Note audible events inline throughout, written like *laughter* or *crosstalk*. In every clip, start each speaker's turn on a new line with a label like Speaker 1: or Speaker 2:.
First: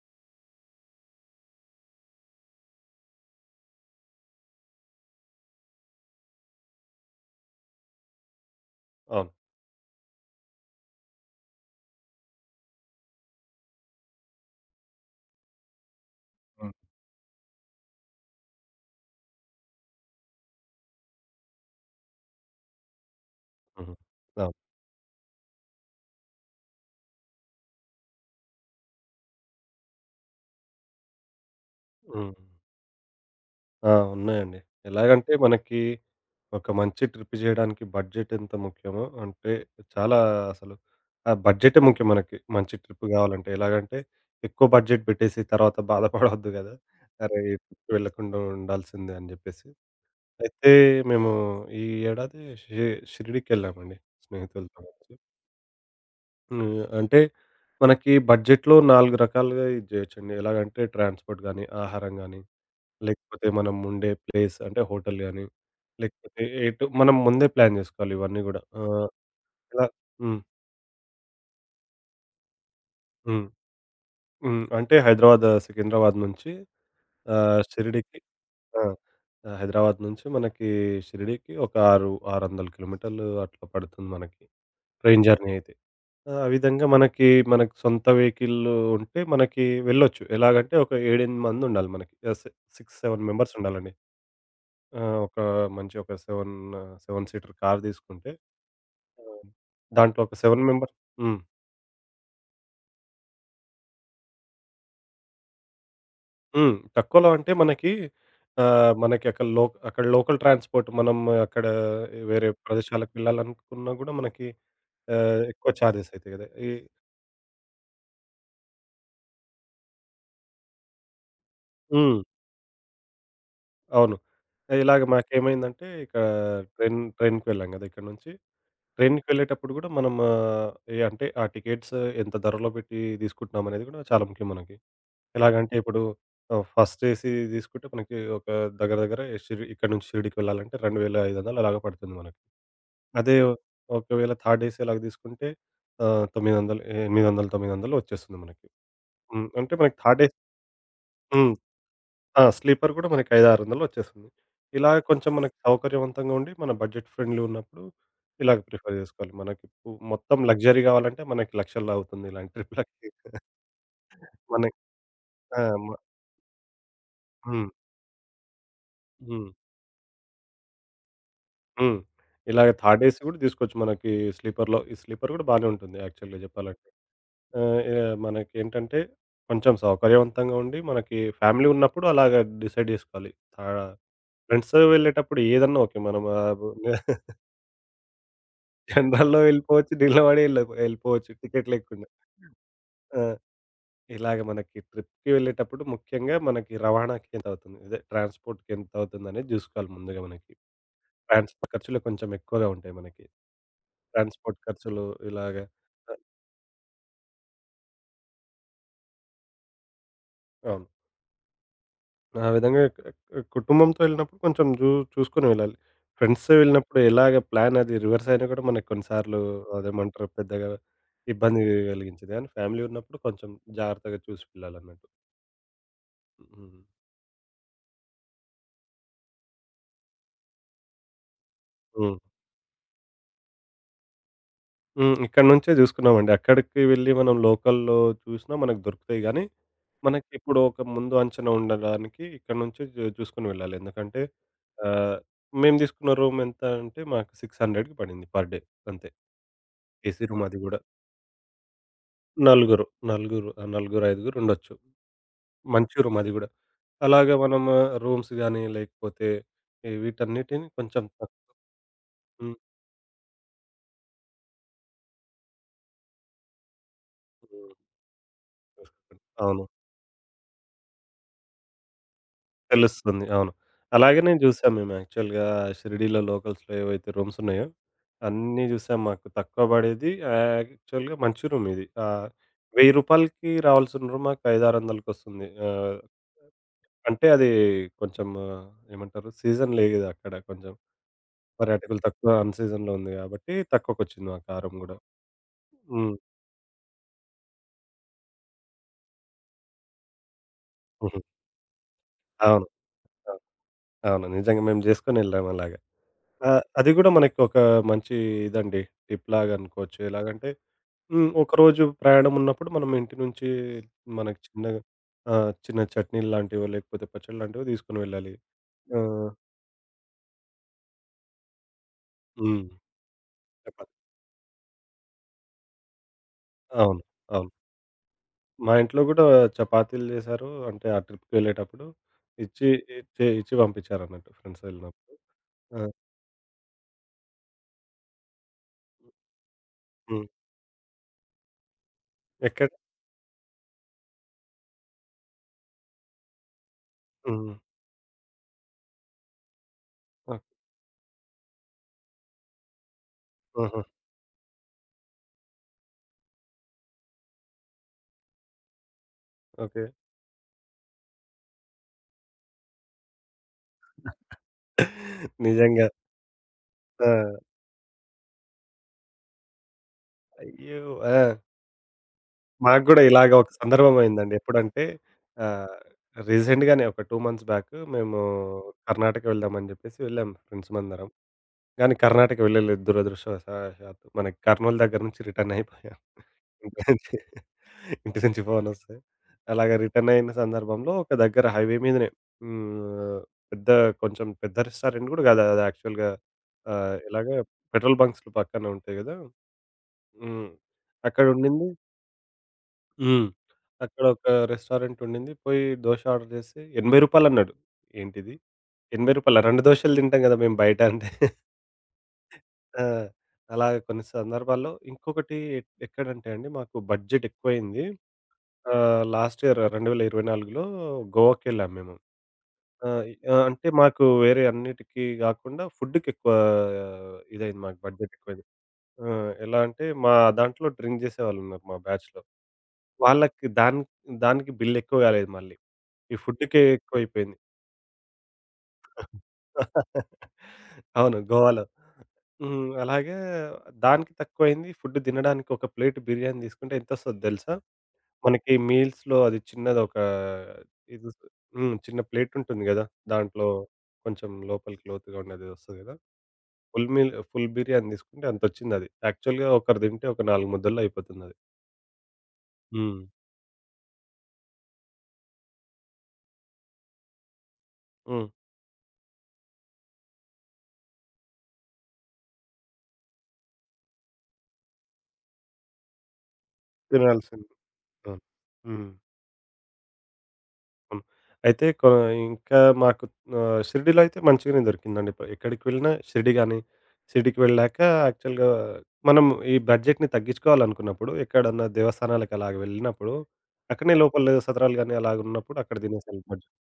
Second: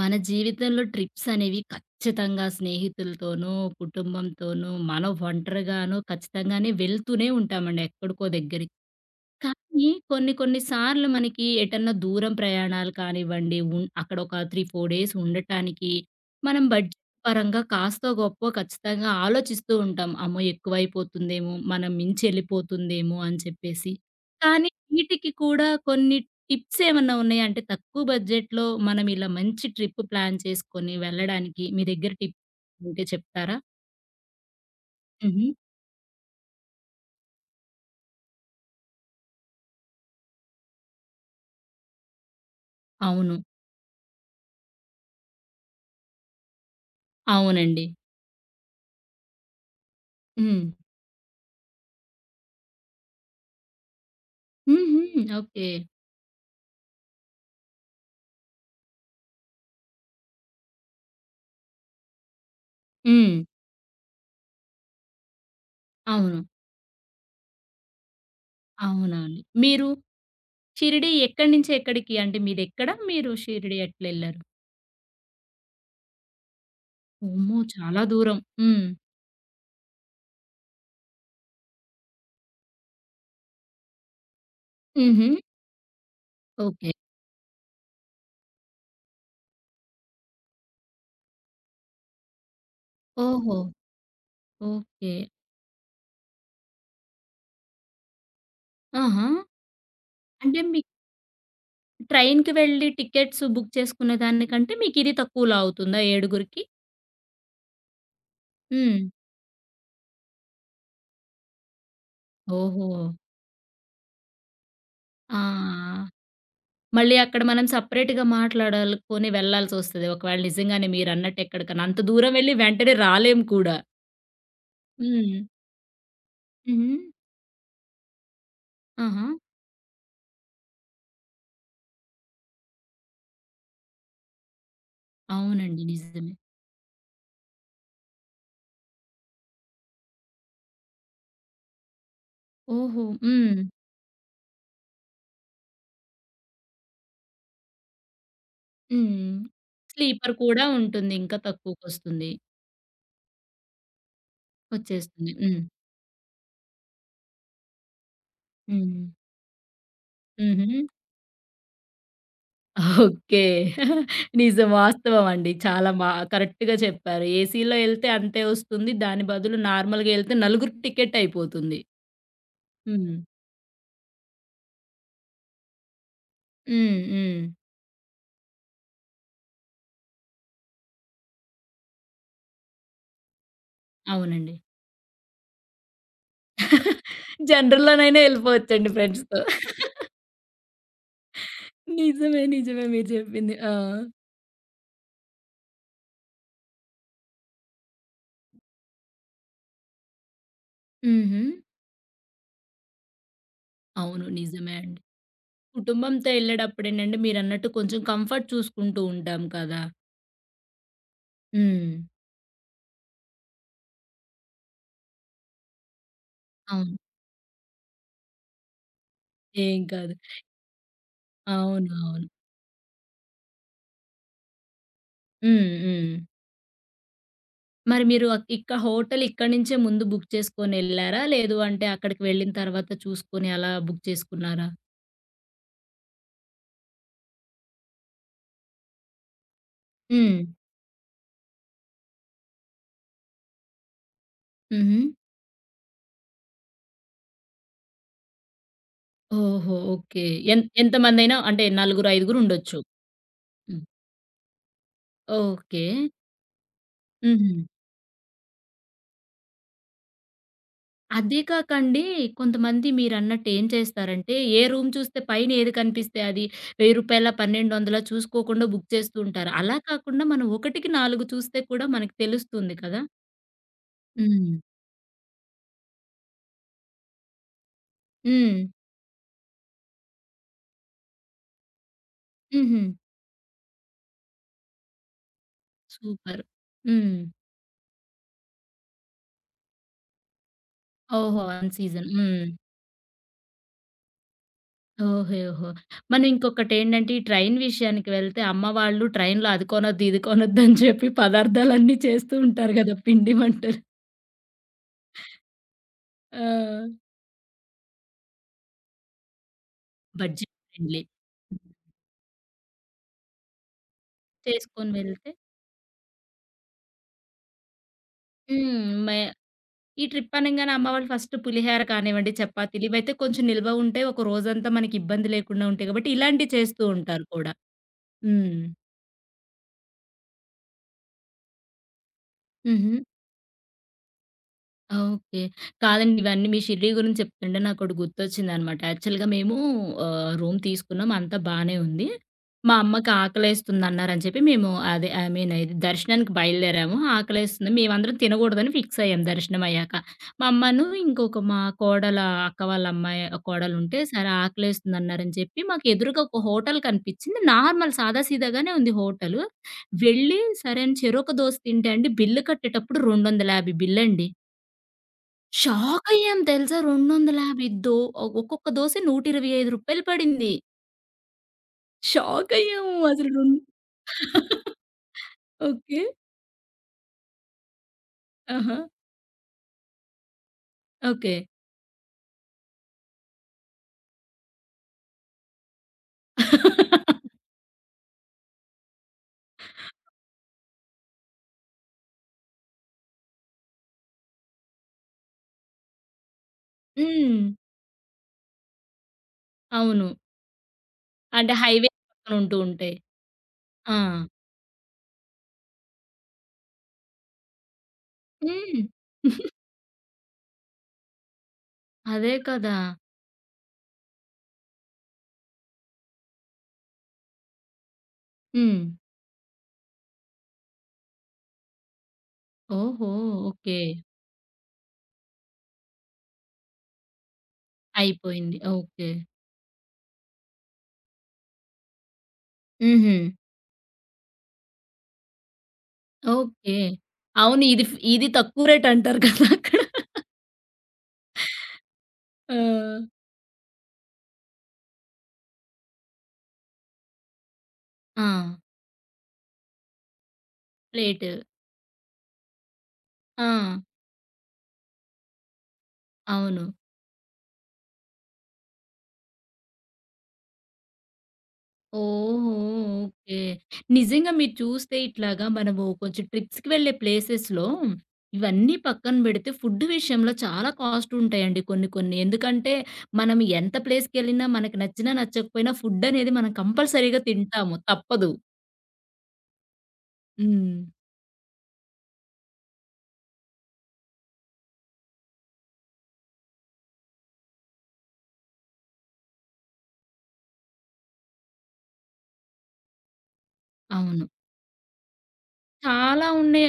Speaker 1: మన జీవితంలో ట్రిప్స్ అనేవి ఖచ్చితంగా స్నేహితులతోనూ, కుటుంబంతోనూ, మనం ఒంటరిగానో ఖచ్చితంగానే వెళ్తూనే ఉంటామండి ఎక్కడికో దగ్గరికి.
Speaker 2: అవును.
Speaker 1: కానీ కొన్ని కొన్ని సార్లు మనకి ఎటన్నా దూరం ప్రయాణాలు కానివ్వండి, అక్కడ ఒక 3, 4 డేస్ ఉండటానికి మనం
Speaker 2: హ్మ్.
Speaker 1: బడ్జెట్ పరంగా కాస్తో గొప్పో ఖచ్చితంగా ఆలోచిస్తూ ఉంటాం. అమ్మో! ఎక్కువైపోతుందేమో, మనం మించి ఎళ్ళిపోతుందేమో అని చెప్పేసి.
Speaker 2: హుహు. అవును.
Speaker 1: కానీ వీటికి కూడా కొన్ని టిప్స్ ఏమన్నా ఉన్నాయా? అంటే తక్కువ బడ్జెట్‌లో మనం ఇలా మంచి ట్రిప్ ప్లాన్ చేసుకొని వెళ్ళడానికి మీ దగ్గర
Speaker 2: హ్మ్.
Speaker 1: టిప్స్ ఉంటే చెప్తారా?
Speaker 2: ఆ! ఉన్నాయండి. ఎలాగంటే
Speaker 1: హుహు.
Speaker 2: మనకి ఒక మంచి ట్రిప్ జేయడానికి బడ్జెట్ ఎంత ముఖ్యమో అంటే చాలా అసలు ఆ బడ్జెటే ముఖ్యం మనకి. మంచి ట్రిప్
Speaker 1: అవును.
Speaker 2: గావాలంటే. ఎలాగంటే ఎక్కువ బడ్జెట్ బెట్టేసి తర్వాత బాధపడొద్దు గదా! అరే! ఈ
Speaker 1: అవునండి.
Speaker 2: ట్రిప్ వెళ్ళకుండా ఉండాల్సిందే అని జెప్పేసి.
Speaker 1: హ్మ్.
Speaker 2: అయితే మేము ఈ ఏడాది షిరిడీకెళ్ళామండి స్నేహితులతో
Speaker 1: హుహు.
Speaker 2: కలిసి.
Speaker 1: ఓకే.
Speaker 2: హ్మ్. అంటే మనకి బడ్జెట్‌లో 4 రకాలుగా ఇది జేయొచ్చండి. ఎలాగంటే ట్రాన్స్‌పోర్ట్ గానీ, ఆహారం గానీ,
Speaker 1: హ్మ్.
Speaker 2: లేకపోతే మనం ఉండే ప్లేస్ అంటే హోటల్ గాని,
Speaker 1: అవును.
Speaker 2: లేకపోతే ఎటు మనం ముందే ప్లాన్ జేసుకోవాలి ఇవన్నీ గూడా. ఆహ్,
Speaker 1: అవునా అండి.
Speaker 2: ఇలా
Speaker 1: మీరు
Speaker 2: హ్మ్.
Speaker 1: షిరిడీ ఎక్కడి నుంచి ఎక్కడికి? అంటే మీదెక్కడ? మీరు
Speaker 2: హ్మ్.
Speaker 1: షిరిడీ ఎట్లెళ్లారు?
Speaker 2: హ్మ్. అంటే హైదరాబాద్, సికింద్రాబాద్ నుంచి
Speaker 1: అమ్మో! చాలా
Speaker 2: షిరిడీకి.
Speaker 1: దూరం.
Speaker 2: ఆ!
Speaker 1: హ్మ్.
Speaker 2: హైదరాబాద్ నుంచి మనకి షిరిడీకి ఒక 6, 600 కిలోమీటర్లు అట్లా పడుతుంది మనకి. ట్రైన్
Speaker 1: హుహు.
Speaker 2: జర్నీ అయితే. ఆ! ఆ విధంగా
Speaker 1: ఓకే.
Speaker 2: మనకి, మనకి సొంత వెహికల్ ఉంటే మనకి వెళ్ళొచ్చు. ఎలాగంటే ఒక 7, 8 మంది ఉండాలి మనకి. ఆహ్, సి 6, 7 మెంబర్స్
Speaker 1: ఓహో!
Speaker 2: ఉండాలండి. ఆ!
Speaker 1: ఓకే.
Speaker 2: ఒక మంచి, ఒక 7, 7 సీటర్ కార్ తీసుకుంటే
Speaker 1: ఆహా!
Speaker 2: అవును. దాంట్లో ఒక
Speaker 1: అంటే
Speaker 2: 7
Speaker 1: మీకు
Speaker 2: మెంబర్. హ్మ్.
Speaker 1: ట్రైన్‌కి వెళ్లి టికెట్స్ బుక్ చేసుకునే దానికంటే మీకిది తక్కువలో అవుతుందా ఏడుగురికి?
Speaker 2: హ్మ్. తక్కువలో అంటే మనకి, ఆహ్,
Speaker 1: హ్మ్.
Speaker 2: మనకి అక్కడ లో అక్కడ లోకల్ ట్రాన్స్‌పోర్ట్ మనం అక్కడ వేరే
Speaker 1: ఓహో!
Speaker 2: ప్రదేశాలకు వెళ్ళాలనుకున్నా గూడా మనకి ఎక్కువ
Speaker 1: ఆ!
Speaker 2: చార్జెస్ అయితాయి గదా! ఈ,
Speaker 1: మళ్ళీ అక్కడ మనం సెపరేట్‌గా మాట్లాడాలుకొని వెళ్ళాల్సొస్తది. ఒకవేళ నిజంగానే మీరన్నట్టు ఎక్కడికన్నా. అంత
Speaker 2: హ్మ్.
Speaker 1: దూరం వెళ్లి వెంటనే రాలేము కూడా.
Speaker 2: అవును. ఇలాగ
Speaker 1: హ్మ్.
Speaker 2: మాకేమైందంటే ఇక
Speaker 1: హుహు.
Speaker 2: ట్రైన్‌కి వెళ్ళాం గదా! ఇక్కడి నుంచి.
Speaker 1: ఆహా!
Speaker 2: ట్రైన్‌కి వెళ్ళేటప్పుడు గూడా మనం ఆహ్, ఏ అంటే ఆ టికెట్స్ ఎంత ధరలో పెట్టి తీసుకుంటున్నాం అనేది గూడా చాలా ముఖ్యం మనకి. ఎలాగంటే
Speaker 1: అవునండి.
Speaker 2: ఇప్పుడు
Speaker 1: నిజమే.
Speaker 2: ఫస్ట్ ఏసీ తీసుకుంటే మనకి ఒక దగ్గర దగ్గర షిరిడి, ఇక్కడ నుంచి షిరిడికి వెళ్ళాలంటే 2500 అలాగ పడుతుంది మనకి.
Speaker 1: ఓహో!
Speaker 2: అదే
Speaker 1: హ్మ్.
Speaker 2: ఒకవేళ థర్డ్ ఏసీ అలాగ తీసుకుంటే ఆహ్, 900 800, 900 వచ్చేస్తుంది మనకి.
Speaker 1: హ్మ్.
Speaker 2: హ్మ్. అంటే మనకి థర్డ్
Speaker 1: స్లీపర్
Speaker 2: ఏసీ.
Speaker 1: కూడా ఉంటుంది. ఇంకా
Speaker 2: హ్మ్.
Speaker 1: తక్కువకొస్తుంది.
Speaker 2: ఆ! స్లీపర్ కూడా మనకి 500, 600 వచ్చేస్తుంది. ఇలా
Speaker 1: వచ్చేస్తుంది.
Speaker 2: కొంచెం మనకి
Speaker 1: హ్మ్.
Speaker 2: సౌకర్యవంతంగా ఉండి మన బడ్జెట్ ఫ్రెండ్లీ ఉన్నప్పుడు ఇలాగ ప్రిఫర్
Speaker 1: హ్మ్.
Speaker 2: చేసుకోవాలి. మనకి పు మొత్తం
Speaker 1: హుహు.
Speaker 2: లగ్జరీ కావాలంటే మనకి లక్షల్లో అవుతుంది ఇలాంటి ట్రిప్‌లకి. *laughs*
Speaker 1: ఓకే. నిజం.
Speaker 2: మనకి
Speaker 1: వాస్తవం అండి.
Speaker 2: ఆ!
Speaker 1: చాలా
Speaker 2: మ,
Speaker 1: బా కరెక్ట్‌గా చెప్పారు.
Speaker 2: హ్మ్.
Speaker 1: ఏసీలో ఎళ్తే అంతే వస్తుంది. దాని
Speaker 2: హ్మ్.
Speaker 1: బదులు నార్మల్‌గా ఎళ్తే నలుగురు టికెట్ అయిపోతుంది.
Speaker 2: హ్మ్. ఇలాగ థర్డ్
Speaker 1: హ్మ్.
Speaker 2: ఏసీ గూడా తీసుకోవచ్చు మనకి స్లీపర్‌లో. ఈ స్లీపర్ గూడా బానే ఉంటుంది యాక్చువల్‌గా జెప్పాలంటే.
Speaker 1: హ్మ్. హ్మ్.
Speaker 2: ఆహ్, ఎ మనకేంటంటే కొంచెం సౌకర్యవంతంగా ఉండి, మనకి ఫ్యామిలీ ఉన్నప్పుడు అలాగా డిసైడ్ జేసుకోవాలి. ఆహ్,
Speaker 1: అవునండి.
Speaker 2: ఫ్రెండ్స్‌తో వెళ్ళేటప్పుడు ఏదన్నా ఓకే. మనం
Speaker 1: జనరల్‌లోనైనా ఎళ్ళిపోవచ్చండి ఫ్రెండ్స్‌తో.
Speaker 2: జనరల్‌లో వెళ్ళిపోవచ్చు,
Speaker 1: *laughs*
Speaker 2: డీ‌లో పడి ఎళ్ళిపోవచ్చు టికెట్ లేకుండా.
Speaker 1: నిజమే. నిజమే మీరు
Speaker 2: ఆ!
Speaker 1: చెప్పింది. ఆ!
Speaker 2: ఇలాగ మనకి ట్రిప్‌కి వెళ్ళేటప్పుడు ముఖ్యంగా మనకి రవాణాకి ఎంత అవుతుంది, అదే ట్రాన్స్‌పోర్ట్‌కి ఎంత అవుతుందనేది జూసుకోవాలి ముందుగా మనకి.
Speaker 1: హుహు.
Speaker 2: ట్రాన్స్‌పోర్ట్ ఖర్చులు కొంచెం ఎక్కువగా ఉంటాయి మనకి.
Speaker 1: అవును.
Speaker 2: ట్రాన్స్‌పోర్ట్
Speaker 1: నిజమే అండి.
Speaker 2: ఖర్చులు ఇలాగ. అ!
Speaker 1: కుటుంబంతో ఎళ్ళేటప్పుడేంటంటే మీరన్నట్టు కొంచెం కంఫర్ట్ చూసుకుంటూ ఉంటాం కదా!
Speaker 2: అవును.
Speaker 1: హ్మ్.
Speaker 2: ఆ విధంగా క్ క్ కుటుంబంతో వెళ్ళినప్పుడు కొంచెం చూసుకొని వెళ్ళాలి. ఫ్రెండ్స్‌తో
Speaker 1: అవును.
Speaker 2: వెళ్ళినప్పుడు ఎలాగ ప్లాన్ అది రివర్స్ అయినా కూడా మనకు కొన్ని సార్లు
Speaker 1: ఏం కాదు.
Speaker 2: అదేమంటారు పెద్దగా ఇబ్బంది
Speaker 1: అవునవును.
Speaker 2: కలిగించదు. కానీ ఫ్యామిలీ ఉన్నప్పుడు కొంచెం జాగ్రత్తగా చూసి వెళ్ళాలన్నట్టు.
Speaker 1: హ్మ్. హ్మ్.
Speaker 2: హ్మ్.
Speaker 1: మరి మీరు అక్ ఇక్క హోటల్ ఇక్కడి నుంచే ముందు బుక్ చేసుకొనెళ్లారా? లేదు అంటే
Speaker 2: హ్మ్.
Speaker 1: అక్కడికి వెళ్ళిన తర్వాత చూసుకొని అలా బుక్ చేసుకున్నారా?
Speaker 2: హ్మ్. ఇక్కడి నుంచే చూసుకున్నామండి. అక్కడికి వెళ్ళి మనం లోకల్‌లో చూసినా మనకు దొరుకుతాయి గానీ
Speaker 1: హ్మ్.
Speaker 2: మనకిప్పుడు ఒక ముందు అంచనా ఉండడానికి ఇక్కడి నుంచే జూసుకొని వెళ్ళాలి. ఎందుకంటే
Speaker 1: హుహు.
Speaker 2: ఆహ్, మేము తీసుకున్న రూమ్ ఎంత అంటే మాకు 600కి పడింది పర్ డే. అంతే.
Speaker 1: ఓహో! ఓకే.
Speaker 2: ఏసీ రూమ్ అది గూడా.
Speaker 1: ఎంతమందైనా అంటే నలుగురు, ఐదుగురు ఉండొచ్చు.
Speaker 2: నలుగురు. నలుగురు, ఆ!
Speaker 1: హ్మ్.
Speaker 2: నలుగురు, ఐదుగురు ఉండొచ్చు.
Speaker 1: ఓకే.
Speaker 2: మంచి రూమ్ అది గూడా. అలాగే
Speaker 1: హుహు.
Speaker 2: మనం రూమ్స్ గాని లేకపోతే ఈ వీటన్నిటిని కొంచెం తక్,
Speaker 1: అదే కాకండి,
Speaker 2: హ్మ్.
Speaker 1: కొంతమంది మీరన్నట్టు ఏం చేస్తారంటే, ఏ రూమ్ చూస్తే పైన ఏది కనిపిస్తే అది రూ. 1000,
Speaker 2: హ్మ్.
Speaker 1: 1200 చూసుకోకుండా బుక్ చేస్తూ ఉంటారు.
Speaker 2: అవును.
Speaker 1: అలా కాకుండా మనం 1కి 4 చూస్తే కూడా మనకు తెలుస్తుంది కదా!
Speaker 2: తెలుస్తుంది. అవును. అలాగే నేను
Speaker 1: హ్మ్.
Speaker 2: జూసాం, మేము యాక్చువల్‌గా షిరిడీలో లోకల్స్‌లో ఏవైతే రూమ్స్ ఉన్నాయో,
Speaker 1: హ్మ్.
Speaker 2: అన్నీ జూసాం. మాకు తక్కువ బడేది యాక్చువల్‌గా మంచి రూమ్ ఇది.
Speaker 1: హుహు.
Speaker 2: రూ. 1000కి రావాల్సిన రూమ్ మాకు 500, 600కి.
Speaker 1: సూపర్. హ్మ్.
Speaker 2: అంటే అది కొంచెం ఏమంటారు, సీజన్ లేదు అక్కడ కొంచెం.
Speaker 1: ఓహో! వన్
Speaker 2: పర్యాటకులు
Speaker 1: సీజన్.
Speaker 2: తక్కువ
Speaker 1: హ్మ్.
Speaker 2: అన్ సీజన్‌లో ఉంది గాబట్టి తక్కువకొచ్చింది మాకు ఆ రూమ్ గూడా.
Speaker 1: ఓహో! ఓహో!
Speaker 2: హ్మ్.
Speaker 1: మనం ఇంకొకటేంటంటే, ఈ ట్రైన్ విషయానికి వెళ్తే అమ్మ వాళ్ళు ట్రైన్‌లో అది కొనొద్దు, ఇది కొనొద్దు అని చెప్పి
Speaker 2: హుహు.
Speaker 1: పదార్థాలన్నీ చేస్తూ
Speaker 2: అవును.
Speaker 1: ఉంటారు గదా! పిండి
Speaker 2: అవును.
Speaker 1: వంటలు.
Speaker 2: అవును. నిజంగా మేము జేసుకొనెళ్ళాం అలాగా.
Speaker 1: ఆ!
Speaker 2: ఆ! అది గూడా మనకి ఒక మంచి ఇదండి. టిప్‌లాగా అనుకోవచ్చు. ఎలాగంటే,
Speaker 1: బడ్జెట్ ఫ్రెండ్లీ.
Speaker 2: హ్మ్. ఒకరోజు ప్రయాణం ఉన్నప్పుడు మనం ఇంటి నుంచి మనకి చిన్నగా,
Speaker 1: చేసుకొని వెళ్తే
Speaker 2: ఆ! చిన్న చట్నీలు లాంటివో, లేకపోతే పచ్చళ్ళు లాంటివో తీసుకొని వెళ్ళాలి.
Speaker 1: హ్మ్.
Speaker 2: ఆ!
Speaker 1: ఈ ట్రిప్ అనంగానే అమ్మ వాళ్ళు ఫస్ట్ పులిహార కానివ్వండి,
Speaker 2: హ్మ్.
Speaker 1: చపాతీలు ఇవైతే కొంచెం నిల్వ
Speaker 2: చపాతీ.
Speaker 1: ఉంటే ఒక రోజంతా మనకి ఇబ్బంది లేకుండా ఉంటాయి కాబట్టి ఇలాంటివి చేస్తూ
Speaker 2: అవును.
Speaker 1: ఉంటారు
Speaker 2: అవును.
Speaker 1: కూడా. హ్మ్.
Speaker 2: మా ఇంట్లో గూడా చపాతీలు చేశారు. అంటే ఆ ట్రిప్‌కి వెళ్ళేటప్పుడు ఇచ్చి
Speaker 1: హుహు.
Speaker 2: ఇచ్చి ఇచ్చి పంపించారన్నట్టు ఫ్రెండ్స్ వెళ్ళినప్పుడు.
Speaker 1: ఓకే.
Speaker 2: ఆ!
Speaker 1: కాదండి ఇవన్నీ మీ షిరిడీ గురించి చెప్తుంటే నాకోటి గుర్తొచ్చిందనమాట. యాక్చువల్‌గా మేము
Speaker 2: హ్మ్.
Speaker 1: రూమ్ తీసుకున్నాం. అంతా బానే ఉంది.
Speaker 2: ఎక్కడ,
Speaker 1: మా అమ్మకి ఆకలేస్తుందన్నారని చెప్పి మేము అదే ఐ మీన్ ఇది దర్శనానికి బయలుదేరాము.
Speaker 2: హ్మ్.
Speaker 1: ఆకలేస్తుంది. మేమందరం తినగూడదని ఫిక్స్ అయ్యాం దర్శనం అయ్యాక.
Speaker 2: ఆ!
Speaker 1: మా అమ్మను ఇంకొక మా కోడల అక్క వాళ్ళ అమ్మాయి
Speaker 2: ఆహా!
Speaker 1: కోడలుంటే సరే ఆకలేస్తుందన్నారని చెప్పి మాకు ఎదురుగా ఒక హోటల్ కనిపించింది. నార్మల్ సాదా సీదాగానే ఉంది హోటలు.
Speaker 2: ఓకే.
Speaker 1: వెళ్ళి సరే అని చెరొక దోస తింటే అండి బిల్లు కట్టేటప్పుడు 250 బిల్లండి.
Speaker 2: నిజంగా.
Speaker 1: షాకయ్యాం తెలుసా!
Speaker 2: ఆ!
Speaker 1: 250 ఒక్కొక్క దోస రూ. 125 పడింది.
Speaker 2: అయ్యో! ఆ! మాకు
Speaker 1: షాకయ్యాము
Speaker 2: గూడా
Speaker 1: అసలు
Speaker 2: ఇలాగ
Speaker 1: రెం
Speaker 2: ఒక సందర్భం అయిందండి.
Speaker 1: *laughs*
Speaker 2: ఎప్పుడంటే ఆహ్,
Speaker 1: ఓకే.
Speaker 2: రీసెంట్‌గానే ఒక 2 మంత్స్ బ్యాక్ మేము
Speaker 1: ఆహా!
Speaker 2: కర్ణాటక వెళ్దామని జెప్పేసి వెళ్ళాం ఫ్రెండ్స్‌మందరం.
Speaker 1: ఓకే.
Speaker 2: కానీ కర్ణాటక వెళ్ళలేదు దురదృష్టవశాత్తు. మనకి కర్నూల్ దగ్గర నుంచి రిటర్న్ అయిపోయాం. ఇంటి నుంచి
Speaker 1: *laughs*
Speaker 2: ఇంటి నుంచి ఫోనొస్తే. అలాగ రిటర్న్ అయిన సందర్భంలో ఒక దగ్గర హైవే మీదనే, హ్మ్. పెద్ద, కొంచెం పెద్ద రెస్టారెంట్ గూడా గాదు. అది యాక్చువల్‌గా ఆహ్, ఇలాగ
Speaker 1: హ్మ్.
Speaker 2: పెట్రోల్ బంక్స్‌లు పక్కన ఉంటాయి గదా!
Speaker 1: అవును.
Speaker 2: హ్మ్.
Speaker 1: అంటే
Speaker 2: అక్కడుండింది,
Speaker 1: హైవే పక్కన ఉంటూ ఉంటాయి.
Speaker 2: హ్మ్.
Speaker 1: ఆ!
Speaker 2: అక్కడొక రెస్టారెంట్ ఉండింది. పోయి దోస ఆర్డర్ చేసి రూ. 80 అన్నాడు. ఏంటిది? రూ.
Speaker 1: హ్మ్.
Speaker 2: 80, 2 దోసలు తింటాం గదా! మేము బయట అంటే.
Speaker 1: అదే కదా!
Speaker 2: ఆ! అలా కొన్ని సందర్భాల్లో ఇంకొకటి ఎక్కడంటే అండి మాకు బడ్జెట్ ఎక్కువయింది.
Speaker 1: హ్మ్.
Speaker 2: లాస్ట్ ఇయర్ 2024లో గోవాకెళ్ళాం మేము. ఆ!
Speaker 1: ఓహో!
Speaker 2: ఆ! అంటే
Speaker 1: ఓకే.
Speaker 2: మాకు వేరే అన్నిటికి గాకుండా ఫుడ్‌కెక్కువ ఇదయింది, మాకు బడ్జెట్ ఎక్కువైంది.
Speaker 1: అయిపోయింది.
Speaker 2: ఆ!
Speaker 1: ఓకే.
Speaker 2: ఎలా అంటే మా దాంట్లో డ్రింక్ జేసేవాళ్ళున్నారు మా బ్యాచ్‌లో.
Speaker 1: హుహు.
Speaker 2: వాళ్ళకి దానికి బిల్ ఎక్కువ గాలేదు మళ్ళీ. ఈ ఫుడ్‌కే
Speaker 1: ఓకే.
Speaker 2: ఎక్కువైపోయింది.
Speaker 1: అవును. ఇది తక్కువ రేట్ అంటారు కదా! అక్కడ.
Speaker 2: అవును. గోవాలో.
Speaker 1: ఆ!
Speaker 2: హ్మ్. అలాగే దానికి తక్కువయింది. ఫుడ్ తినడానికి ఒక ప్లేట్ బిర్యానీ తీసుకుంటే ఎంతొస్తదో తెలుసా?
Speaker 1: ఆ!
Speaker 2: మనకి మీల్స్‌లో అది చిన్నదొక ఇది,
Speaker 1: ప్లేట్.
Speaker 2: హ్మ్. చిన్న ప్లేట్ ఉంటుంది గదా!
Speaker 1: ఆ!
Speaker 2: దాంట్లో కొంచెం లోపలికి లోతుగా ఉండేది వస్తది గదా!
Speaker 1: అవును.
Speaker 2: ఫుల్ మీల్ ఫుల్ బిర్యానీ తీసుకుంటే అంతొచ్చిందది. యాక్చువల్‌గా ఒకరు తింటే ఒక 4 ముద్దల్లో అయిపోతుందది.
Speaker 1: ఓహో!
Speaker 2: హ్మ్.
Speaker 1: ఓకే. నిజంగా మీరు చూస్తే ఇట్లాగా మనము కొంచెం ట్రిప్స్‌కి వెళ్ళే ప్లేసెస్‌లో
Speaker 2: హ్మ్.
Speaker 1: ఇవన్నీ పక్కన బెడితే ఫుడ్ విషయంలో చాలా కాస్ట్ ఉంటాయండి కొన్ని కొన్ని. ఎందుకంటే మనం ఎంత ప్లేస్‌కెళ్ళినా మనకి నచ్చినా నచ్చకపోయినా ఫుడ్ అనేది మనం కంపల్సరీగా
Speaker 2: తినాల్సింది.
Speaker 1: తింటాము.
Speaker 2: అవును.
Speaker 1: తప్పదు.
Speaker 2: హ్మ్.
Speaker 1: హ్మ్.
Speaker 2: హ్మ్. అయితే కొ, ఇంకా మాకు షిరిడీలో అయితే మంచిగానే దొరికిందండి. ఎక్కడికి వెళ్ళినా షిరిడీ గాని, షిరిడీకి వెళ్ళాక యాక్చువల్‌గా మనం ఈ బడ్జెట్‌ని తగ్గించుకోవాలనుకున్నప్పుడు ఎక్కడన్నా దేవస్థానాలకు అలాగ వెళ్ళినప్పుడు, పక్కనే
Speaker 1: అవును.
Speaker 2: లోపల సత్రాలు గాని అలాగున్నప్పుడు అక్కడ తినేసాను
Speaker 1: చాలా
Speaker 2: బడ్జెట్.
Speaker 1: ఉన్నాయి.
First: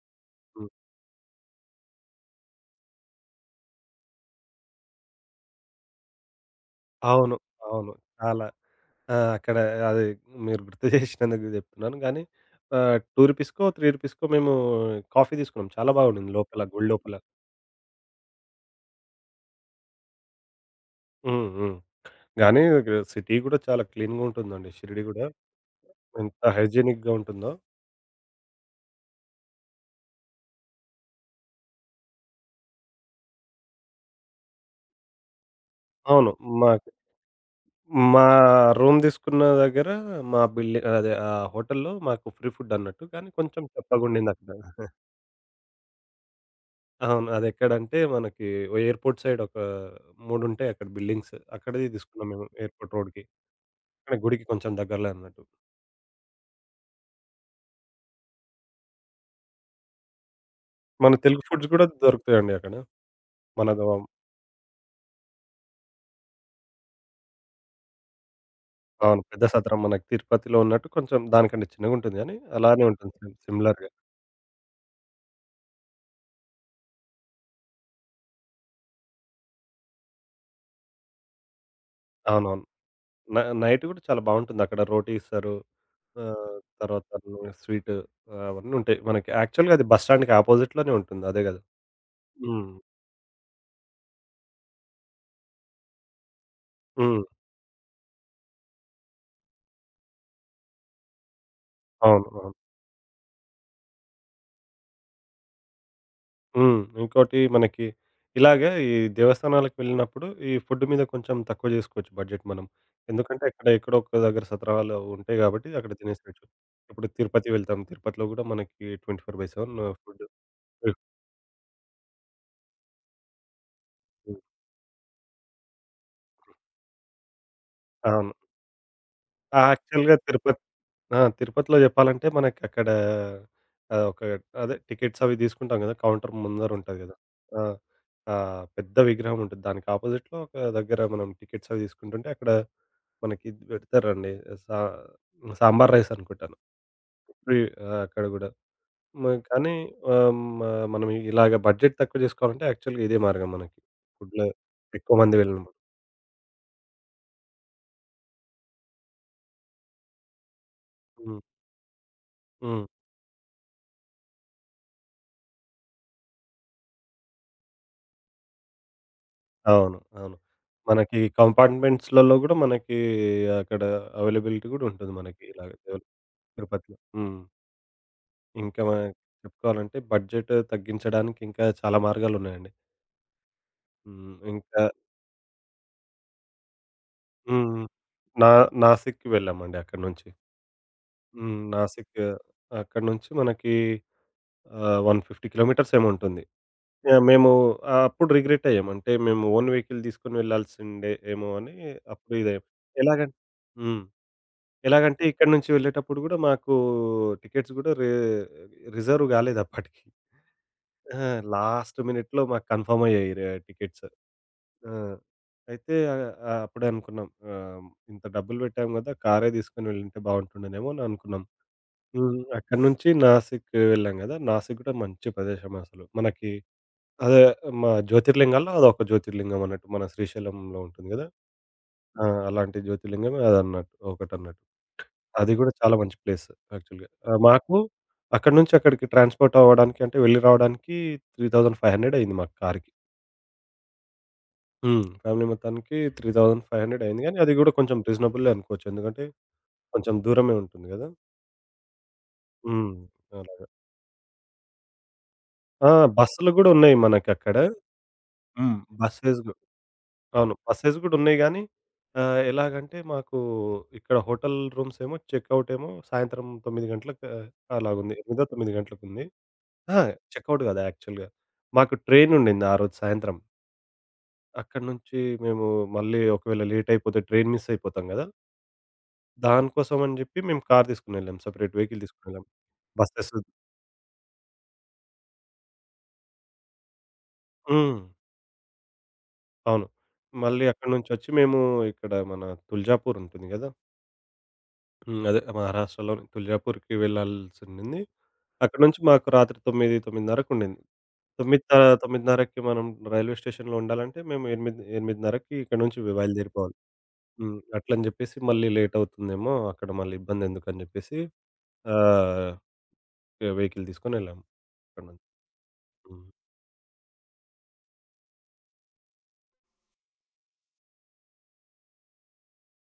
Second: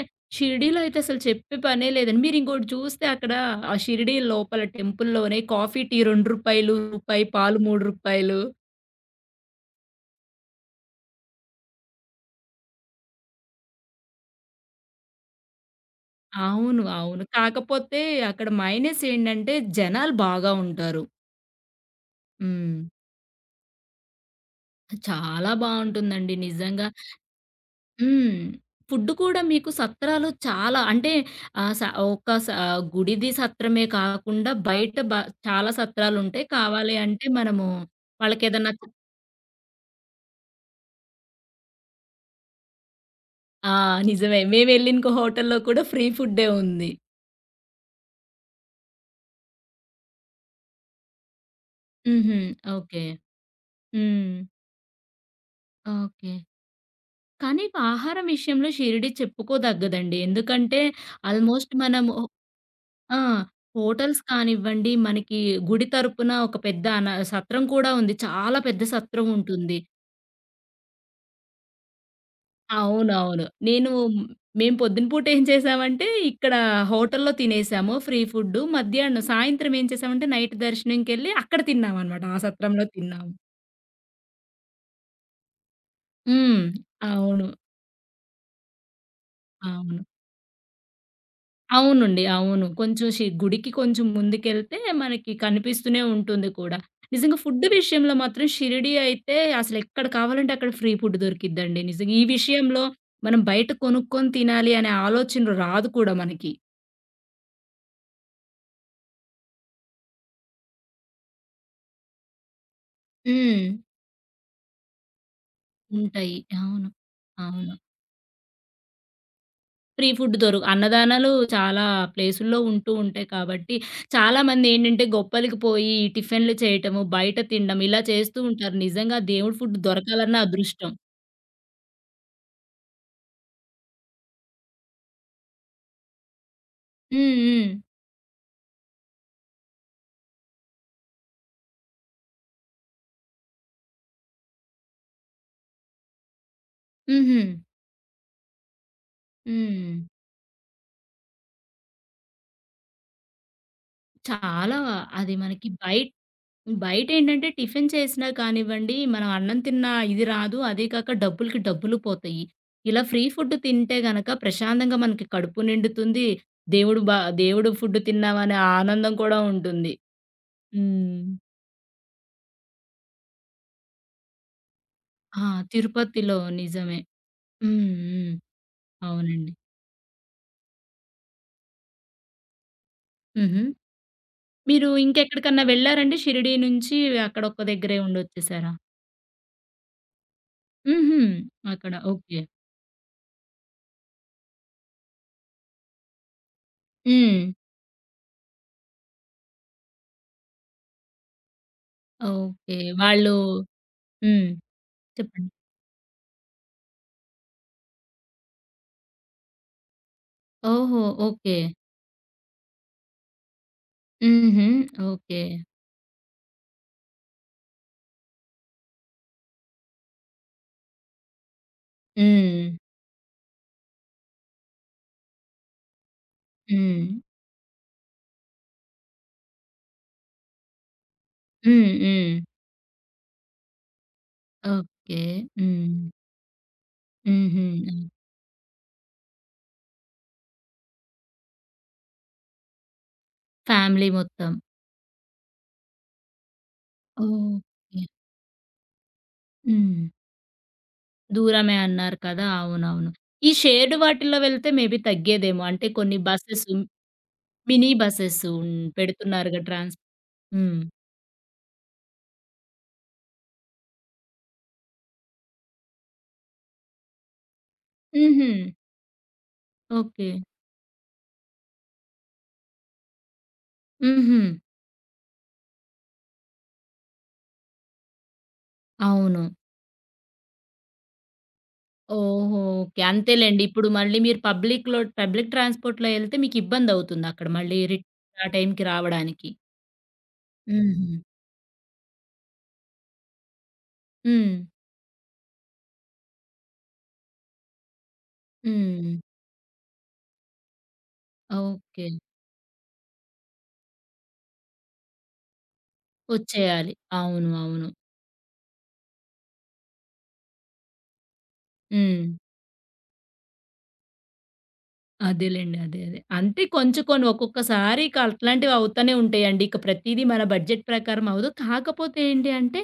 Speaker 2: హ్మ్.
Speaker 1: షిరిడీలో అయితే అసలు చెప్పే పనే లేదండి. మీరింకోటి చూస్తే అక్కడ ఆ షిరిడీ లోపల టెంపుల్‌లోనే కాఫీ, టీ రూ. 2 రూపాయలు రూపాయి,
Speaker 2: అవును.
Speaker 1: పాలు రూ.
Speaker 2: అవును.
Speaker 1: 3.
Speaker 2: చాలా. ఆ! అక్కడ అది, మీరు గుర్తు చేసినందుకు చెప్తున్నాను గానీ రూ. 2కో, రూ. 3కో మేము కాఫీ తీసుకున్నాం. చాలా బాగుండింది లోపల,
Speaker 1: అవును.
Speaker 2: గుడి లోపల.
Speaker 1: అవును. కాకపోతే అక్కడ మైనస్ ఏంటంటే జనాలు బాగా ఉంటారు.
Speaker 2: హ్మ్. హ్మ్. గానీ
Speaker 1: హ్మ్.
Speaker 2: ఇక్కడ సిటీ గూడా చాలా క్లీన్‌గా ఉంటుందండి. షిరిడి గూడా
Speaker 1: చాలా బావుంటుందండి
Speaker 2: ఎంత
Speaker 1: నిజంగా.
Speaker 2: హైజీనిక్‌గా ఉంటుందో.
Speaker 1: హ్మ్. ఫుడ్ కూడా మీకు సత్రాలు చాలా అంటే ఆహ్, స ఒక స ఆ, గుడిది సత్రమే కాకుండా బయట బ చాలా
Speaker 2: అవును.
Speaker 1: సత్రాలుంటాయి.
Speaker 2: మాకు
Speaker 1: కావాలి అంటే మనము
Speaker 2: మా
Speaker 1: వాళ్ళకేదన్నా
Speaker 2: రూమ్ తీసుకున్న దగ్గర మా బిల్డి, అదే ఆ హోటల్‌లో మాకు ఫ్రీ ఫుడ్ అన్నట్టు. కానీ కొంచెం
Speaker 1: ఆ!
Speaker 2: చప్పగుండింది
Speaker 1: నిజమే.
Speaker 2: అక్కడ.
Speaker 1: మేమెళ్ళిన ఇంకో హోటల్‌లో కూడా ఫ్రీ ఫుడ్డే ఉంది.
Speaker 2: అవును. అదెక్కడంటే మనకి ఎయిర్‌పోర్ట్ సైడ్ ఒక 3 ఉంటాయి అక్కడ బిల్డింగ్స్. అక్కడిది తీసుకున్నాం
Speaker 1: హుహు.
Speaker 2: మేము, ఎయిర్‌పోర్ట్
Speaker 1: ఓకే.
Speaker 2: రోడ్‌కి. అంటే
Speaker 1: హ్మ్.
Speaker 2: గుడికి కొంచెం దగ్గరలో అన్నట్టు.
Speaker 1: ఓకే. కానీ ఆహారం విషయంలో షిరిడి చెప్పుకోదగ్గదండి. ఎందుకంటే హ్మ్.
Speaker 2: మన తెలుగు ఫుడ్స్
Speaker 1: ఆల్మోస్ట్
Speaker 2: గూడా
Speaker 1: మనము
Speaker 2: దొరుకుతాయండి అక్కడ.
Speaker 1: ఆ!
Speaker 2: మనది
Speaker 1: హోటల్స్ కానివ్వండి, మనకి గుడి తరపున ఒక పెద్ద అన సత్రం కూడా ఉంది. చాలా పెద్ద
Speaker 2: అవును.
Speaker 1: సత్రం
Speaker 2: పెద్ద
Speaker 1: ఉంటుంది.
Speaker 2: సత్రం మనకి తిరుపతిలో ఉన్నట్టు కొంచెం దానికంటే చిన్నగుంటుంది గానీ అలానే ఉంటుంది
Speaker 1: అవునవును.
Speaker 2: సిమిలర్‌గా.
Speaker 1: నేను మేము పొద్దున పూట ఏం చేశామంటే ఇక్కడ హోటల్‌లో తినేసాము ఫ్రీ ఫుడ్డు. మధ్యాహ్నం సాయంత్రం ఏం చేశామంటే నైట్ దర్శనంకెళ్ళి అక్కడ తిన్నామనమాట. ఆ
Speaker 2: అవునవును.
Speaker 1: సత్రంలో తిన్నాము.
Speaker 2: నైట్ గూడా చాలా బావుంటుందక్కడ. రోటీ ఇస్తారు. ఆహ్,
Speaker 1: హ్మ్.
Speaker 2: తర్వాత
Speaker 1: అవును.
Speaker 2: స్వీటు అవన్నీ ఉంటాయి. మనకి యాక్చువల్‌గా అది
Speaker 1: అవును.
Speaker 2: బస్ స్టాండ్‌కి అపోజిట్‌లోనే ఉంటుంది. అదే గదా!
Speaker 1: అవునండి. అవును.
Speaker 2: హ్మ్.
Speaker 1: కొంచెం షి గుడికి కొంచెం ముందుకెళ్తే మనకి కనిపిస్తూనే ఉంటుంది కూడా.
Speaker 2: హ్మ్.
Speaker 1: నిజంగా ఫుడ్ విషయంలో మాత్రం షిరిడీ అయితే అసలెక్కడ కావాలంటే అక్కడ ఫ్రీ ఫుడ్ దొరికిద్దండి. నిజంగా ఈ
Speaker 2: అవును. అవును.
Speaker 1: విషయంలో మనం బయట కొనుక్కొని తినాలి అనే ఆలోచన రాదు కూడా మనకి.
Speaker 2: హ్మ్. ఇంకోటి మనకి ఇలాగే ఈ దేవస్థానాలకు వెళ్ళినప్పుడు ఈ ఫుడ్ మీద కొంచెం తక్కువ జేసుకోవచ్చు బడ్జెట్ మనం. ఎందుకంటే
Speaker 1: హ్మ్.
Speaker 2: అక్కడ ఎక్కడో ఒక్క దగ్గర సత్రాలు ఉంటాయి గాబట్టి అక్కడ
Speaker 1: ఉంటాయి.
Speaker 2: తినేసేయొచ్చు.
Speaker 1: అవును.
Speaker 2: ఇప్పుడు తిరుపతి
Speaker 1: అవును.
Speaker 2: వెళ్తాం. తిరుపతిలో గూడా మనకి 24/7
Speaker 1: ఫ్రీ
Speaker 2: ఫుడ్.
Speaker 1: ఫుడ్ దొరు అన్నదానాలు చాలా ప్లేసుల్లో ఉంటూ ఉంటాయి కాబట్టి, చాలామంది ఏంటంటే గొప్పలకి పోయి టిఫిన్‌లు చేయటము, బయట తినడం ఇలా
Speaker 2: అవును.
Speaker 1: చేస్తూ ఉంటారు. నిజంగా దేవుడి ఫుడ్
Speaker 2: యాక్చువల్‌గా
Speaker 1: దొరకాలన్న
Speaker 2: తిరుపతి,
Speaker 1: అదృష్టం.
Speaker 2: ఆ! తిరుపతిలో జెప్పాలంటే మనకక్కడ ఒక అదే టికెట్స్ అవి తీసుకుంటాం గదా! కౌంటర్ ముందరుంటది గదా!
Speaker 1: హ్మ్.
Speaker 2: ఆ!
Speaker 1: హ్మ్.
Speaker 2: ఆ! పెద్ద విగ్రహం ఉంటది. దానికి అపోజిట్‌లో ఒక దగ్గర మనం టికెట్స్ అవి తీసుకుంటుంటే అక్కడ మనకి ఇది పెడతారండి. సా సాంబార్ రైస్ అనుకుంటాను.
Speaker 1: హుహు.
Speaker 2: ఫ్రీ, అక్కడ గూడా. మ, కానీ
Speaker 1: హ్మ్.
Speaker 2: ఆహ్, మ మనం ఇలాగ బడ్జెట్ తక్కువ జేసుకోవాలంటే యాక్చువల్‌గా ఇదే మార్గం మనకి. ఫుడ్‌లో
Speaker 1: చాలా
Speaker 2: ఎక్కువ
Speaker 1: అది
Speaker 2: మంది
Speaker 1: మనకి
Speaker 2: వెళ్ళినప్పుడు.
Speaker 1: బయట బయటేంటంటే టిఫిన్ చేసినా కానివ్వండి, మనం అన్నం తిన్నా ఇది రాదు. అదే కాక
Speaker 2: హ్మ్.
Speaker 1: డబ్బులకి డబ్బులు పోతాయి.
Speaker 2: హ్మ్.
Speaker 1: ఇలా ఫ్రీ ఫుడ్ తింటే గనక ప్రశాంతంగా మనకి కడుపు నిండుతుంది. దేవుడు బా దేవుడు ఫుడ్ తిన్నామనే ఆనందం కూడా ఉంటుంది.
Speaker 2: అవును. అవును. మనకి
Speaker 1: హ్మ్.
Speaker 2: కంపార్ట్‌మెంట్స్‌లలో గూడా మనకి అక్కడ అవైలబిలిటీ గూడా ఉంటుంది
Speaker 1: ఆ!
Speaker 2: మనకి ఇలాగ డెవల్,
Speaker 1: తిరుపతిలో
Speaker 2: తిరుపతిలో.
Speaker 1: నిజమే.
Speaker 2: హ్మ్.
Speaker 1: హ్మ్. హ్మ్.
Speaker 2: ఇంకా మనం
Speaker 1: అవునండి.
Speaker 2: చెప్పుకోవాలంటే బడ్జెట్ తగ్గించడానికి ఇంకా చాలా మార్గాలున్నాయండి.
Speaker 1: హుహు.
Speaker 2: హ్మ్. ఇంకా,
Speaker 1: మీరు ఇంకెక్కడికన్నా వెళ్లారండి? షిరిడీ నుంచి అక్కడ ఒక్క
Speaker 2: హ్మ్.
Speaker 1: దగ్గరే
Speaker 2: నా
Speaker 1: ఉండొచ్చేసారా?
Speaker 2: నాసిక్‌కి వెళ్ళామండి అక్కడి నుంచి.
Speaker 1: హుహు.
Speaker 2: హ్మ్.
Speaker 1: అక్కడ
Speaker 2: నాసిక్
Speaker 1: ఓకే.
Speaker 2: అక్కడి నుంచి మనకి 150 కిలోమీటర్స్ ఏమో ఉంటుంది. యాహ్!
Speaker 1: హ్మ్.
Speaker 2: మేము ఆ అప్పుడు రిగ్రెట్ అయ్యాం. అంటే మేము ఓన్ వెహికల్ తీసుకొని వెళ్ళాల్సిండే ఏమో అని అప్పుడు ఇదయ్యాం.
Speaker 1: ఓకే.
Speaker 2: ఎలాగం
Speaker 1: వాళ్ళు
Speaker 2: హ్మ్.
Speaker 1: హ్మ్.
Speaker 2: ఎలాగంటే ఇక్కడి
Speaker 1: చెప్పండి.
Speaker 2: నుంచి వెళ్ళేటప్పుడు గూడా మాకు టికెట్స్ గూడా రిజర్వ్ గాలేదు అప్పటికి.
Speaker 1: ఓహో!
Speaker 2: ఆ!
Speaker 1: ఓకే.
Speaker 2: లాస్ట్ మినిట్‌లో మాకు కన్ఫర్మ్ అయ్యాయి టికెట్స్.
Speaker 1: హుహు.
Speaker 2: ఆ!
Speaker 1: ఓకే.
Speaker 2: అయితే ఆహ్, ఆహ్, అప్పుడే అనుకున్నాం. ఇంత డబ్బులు పెట్టాం గదా! కారే తీసుకొని వెళ్ళుంటే బావుంటుండేనేమో అని అనుకున్నాం. హ్మ్.
Speaker 1: హ్మ్.
Speaker 2: అక్కడి నుంచి నాసిక్ వెళ్ళాం గదా! నాసిక్ గూడా మంచి ప్రదేశం అసలు. మనకి
Speaker 1: హ్మ్.
Speaker 2: అదే మా జ్యోతిర్లింగాల్లో అదొక జ్యోతిర్లింగం అన్నట్టు. మన శ్రీశైలంలో ఉంటుంది గదా!
Speaker 1: హ్మ్.
Speaker 2: ఆ!
Speaker 1: హ్మ్.
Speaker 2: అలాంటి జ్యోతిర్లింగమే అదన్నట్టు, ఒకటన్నట్టు.
Speaker 1: ఓకే.
Speaker 2: అది గూడా చాలా
Speaker 1: హ్మ్.
Speaker 2: మంచి ప్లేస్ యాక్చువల్‌గా.
Speaker 1: హుహు.
Speaker 2: మాకు అక్కడి నుంచి అక్కడికి ట్రాన్స్‌పోర్ట్ అవ్వడానికి అంటే వెళ్లి రావడానికి 3500 అయింది మాకు కార్‌కి.
Speaker 1: ఫ్యామిలీ మొత్తం.
Speaker 2: హ్మ్. ఫ్యామిలీ మొత్తానికి 3500 అయింది గానీ, అది గూడా కొంచెం
Speaker 1: ఓకే.
Speaker 2: రీజనబులే అనుకోవచ్చు. ఎందుకంటే
Speaker 1: హ్మ్.
Speaker 2: కొంచెం దూరమే ఉంటుంది గదా!
Speaker 1: దూరమే అన్నారు కదా!
Speaker 2: హ్మ్.
Speaker 1: అవునవును. ఈ
Speaker 2: అలాగా.
Speaker 1: షేర్డ్ వాటిల్లో వెళ్తే మేబీ తగ్గేదేమో. అంటే
Speaker 2: ఆ!
Speaker 1: కొన్ని
Speaker 2: బస్సులు
Speaker 1: బసెస్,
Speaker 2: గూడా ఉన్నాయి మనకక్కడ.
Speaker 1: మినీ బసెస్
Speaker 2: హ్మ్. బసెస్ గు
Speaker 1: పెడుతున్నారుగా ట్రాన్స్
Speaker 2: అవును.
Speaker 1: హ్మ్.
Speaker 2: బసెస్ గూడా ఉన్నాయి గానీ, ఎలాగంటే మాకు ఇక్కడ హోటల్ రూమ్స్ ఏమో, చెక్ ఔట్ ఏమో సాయంత్రం 9 గంటలకు అలాగుంది. ఎనిమిదో,
Speaker 1: హుహు.
Speaker 2: 9 గంటలకుంది. ఆ!
Speaker 1: ఓకే.
Speaker 2: చెకౌట్ గాదు యాక్చువల్‌గా. మాకు ట్రైన్ ఉండింది ఆ రోజు సాయంత్రం.
Speaker 1: హుహు.
Speaker 2: అక్కడి నుంచి మేము మళ్ళీ ఒకవేళ లేట్ అయిపోతే ట్రైన్ మిస్ అయిపోతాం గదా!
Speaker 1: అవును.
Speaker 2: దానికోసం అని జెప్పి మేము కార్ తీసుకొనెళ్ళాం. సెపరేట్ వెహికల్ తీసుకొనెళ్ళాం.
Speaker 1: ఓహో! ఓకే.
Speaker 2: బసెస్,
Speaker 1: అంతేలెండి. ఇప్పుడు మళ్ళీ మీరు పబ్లిక్ ట్రాన్స్‌పోర్ట్‌లో ఎళ్తే మీకు ఇబ్బందవుతుంది అక్కడ మళ్ళీ
Speaker 2: హ్మ్.
Speaker 1: రిటర్న్ ఆ టైంకి రావడానికి.
Speaker 2: అవును. మళ్ళీ అక్కడి
Speaker 1: హుహు.
Speaker 2: నుంచొచ్చి మేము ఇక్కడ మన తుల్జాపూర్ ఉంటుంది గదా!
Speaker 1: హ్మ్.
Speaker 2: హ్మ్. అదే మహారాష్ట్రలోని తుల్జాపూర్‌కి వెళ్ళాల్సుండింది. అక్కడి నుంచి
Speaker 1: హ్మ్.
Speaker 2: మాకు రాత్రి 9, 9:30కు ఉండింది. తొమ్మిది త
Speaker 1: ఓకే.
Speaker 2: 9:30కి మనం రైల్వే స్టేషన్‌లో ఉండాలంటే మేము 8, 8:30కి ఇక్కడి నుంచి బయలుదేరిపోవాలి.
Speaker 1: వచ్చేయాలి. అవును.
Speaker 2: హ్మ్.
Speaker 1: అవును.
Speaker 2: అట్లని జెప్పేసి మళ్ళీ లేటవుతుందేమో, అక్కడ మళ్ళీ ఇబ్బందెందుకని జెప్పేసి
Speaker 1: హ్మ్.
Speaker 2: ఆహ్, వెహికల్ తీసుకొనెళ్ళాము అక్కడి నుంచి.
Speaker 1: అదేలెండి. అదే. అదే.
Speaker 2: హ్మ్.
Speaker 1: అంటే కొంచెం కొన్ని ఒక్కొక్కసారి ఇక అట్లాంటివి అవుతానే ఉంటాయండి. ఇక ప్రతీదీ మన బడ్జెట్ ప్రకారం అవ్వదు. కాకపోతే ఏంటి అంటే,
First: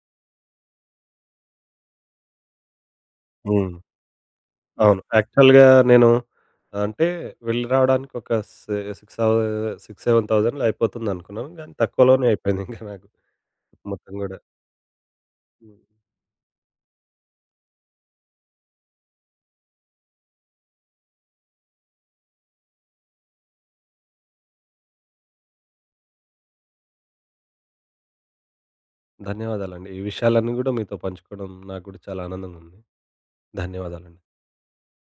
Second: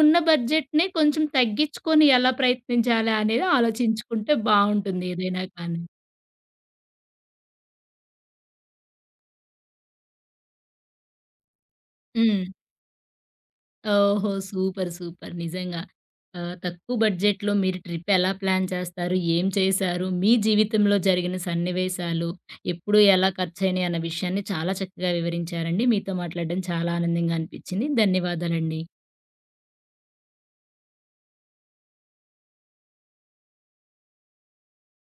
Speaker 1: ఉన్న బడ్జెట్‌నే కొంచెం తగ్గించుకొని ఎలా ప్రయత్నించాలా అనేది
Speaker 2: హ్మ్.
Speaker 1: ఆలోచించుకుంటే
Speaker 2: అవును.
Speaker 1: బావుంటుంది ఏదైనా
Speaker 2: యాక్చువల్‌గా
Speaker 1: కానీ.
Speaker 2: నేను అంటే వెళ్ళి రావడానికి ఒక సి సిక్స్ అవ 6, 7000 అయిపోతుందనుకున్నాను. కానీ తక్కువలోనే
Speaker 1: హ్మ్.
Speaker 2: అయిపోయిందింక నాకు మొత్తం
Speaker 1: ఓహో!
Speaker 2: గూడా.
Speaker 1: సూపర్. సూపర్. నిజంగా.
Speaker 2: హ్మ్.
Speaker 1: తక్కువ బడ్జెట్‌లో మీరు ట్రిప్ ఎలా ప్లాన్ చేస్తారు? ఏం చేశారు? మీ జీవితంలో జరిగిన సన్నివేశాలు, ఎప్పుడు ఎలా ఖర్చయినాయి అన్న విషయాన్ని చాలా చక్కగా వివరించారండి. మీతో మాట్లాడడం చాలా ఆనందంగా అనిపించింది. ధన్యవాదాలండి.
Speaker 2: ధన్యవాదాలండి. ఈ విషయాలన్నీ గూడా మీతో పంచుకోవడం నాకు గూడా చాలా ఆనందంగుంది. ధన్యవాదాలండి.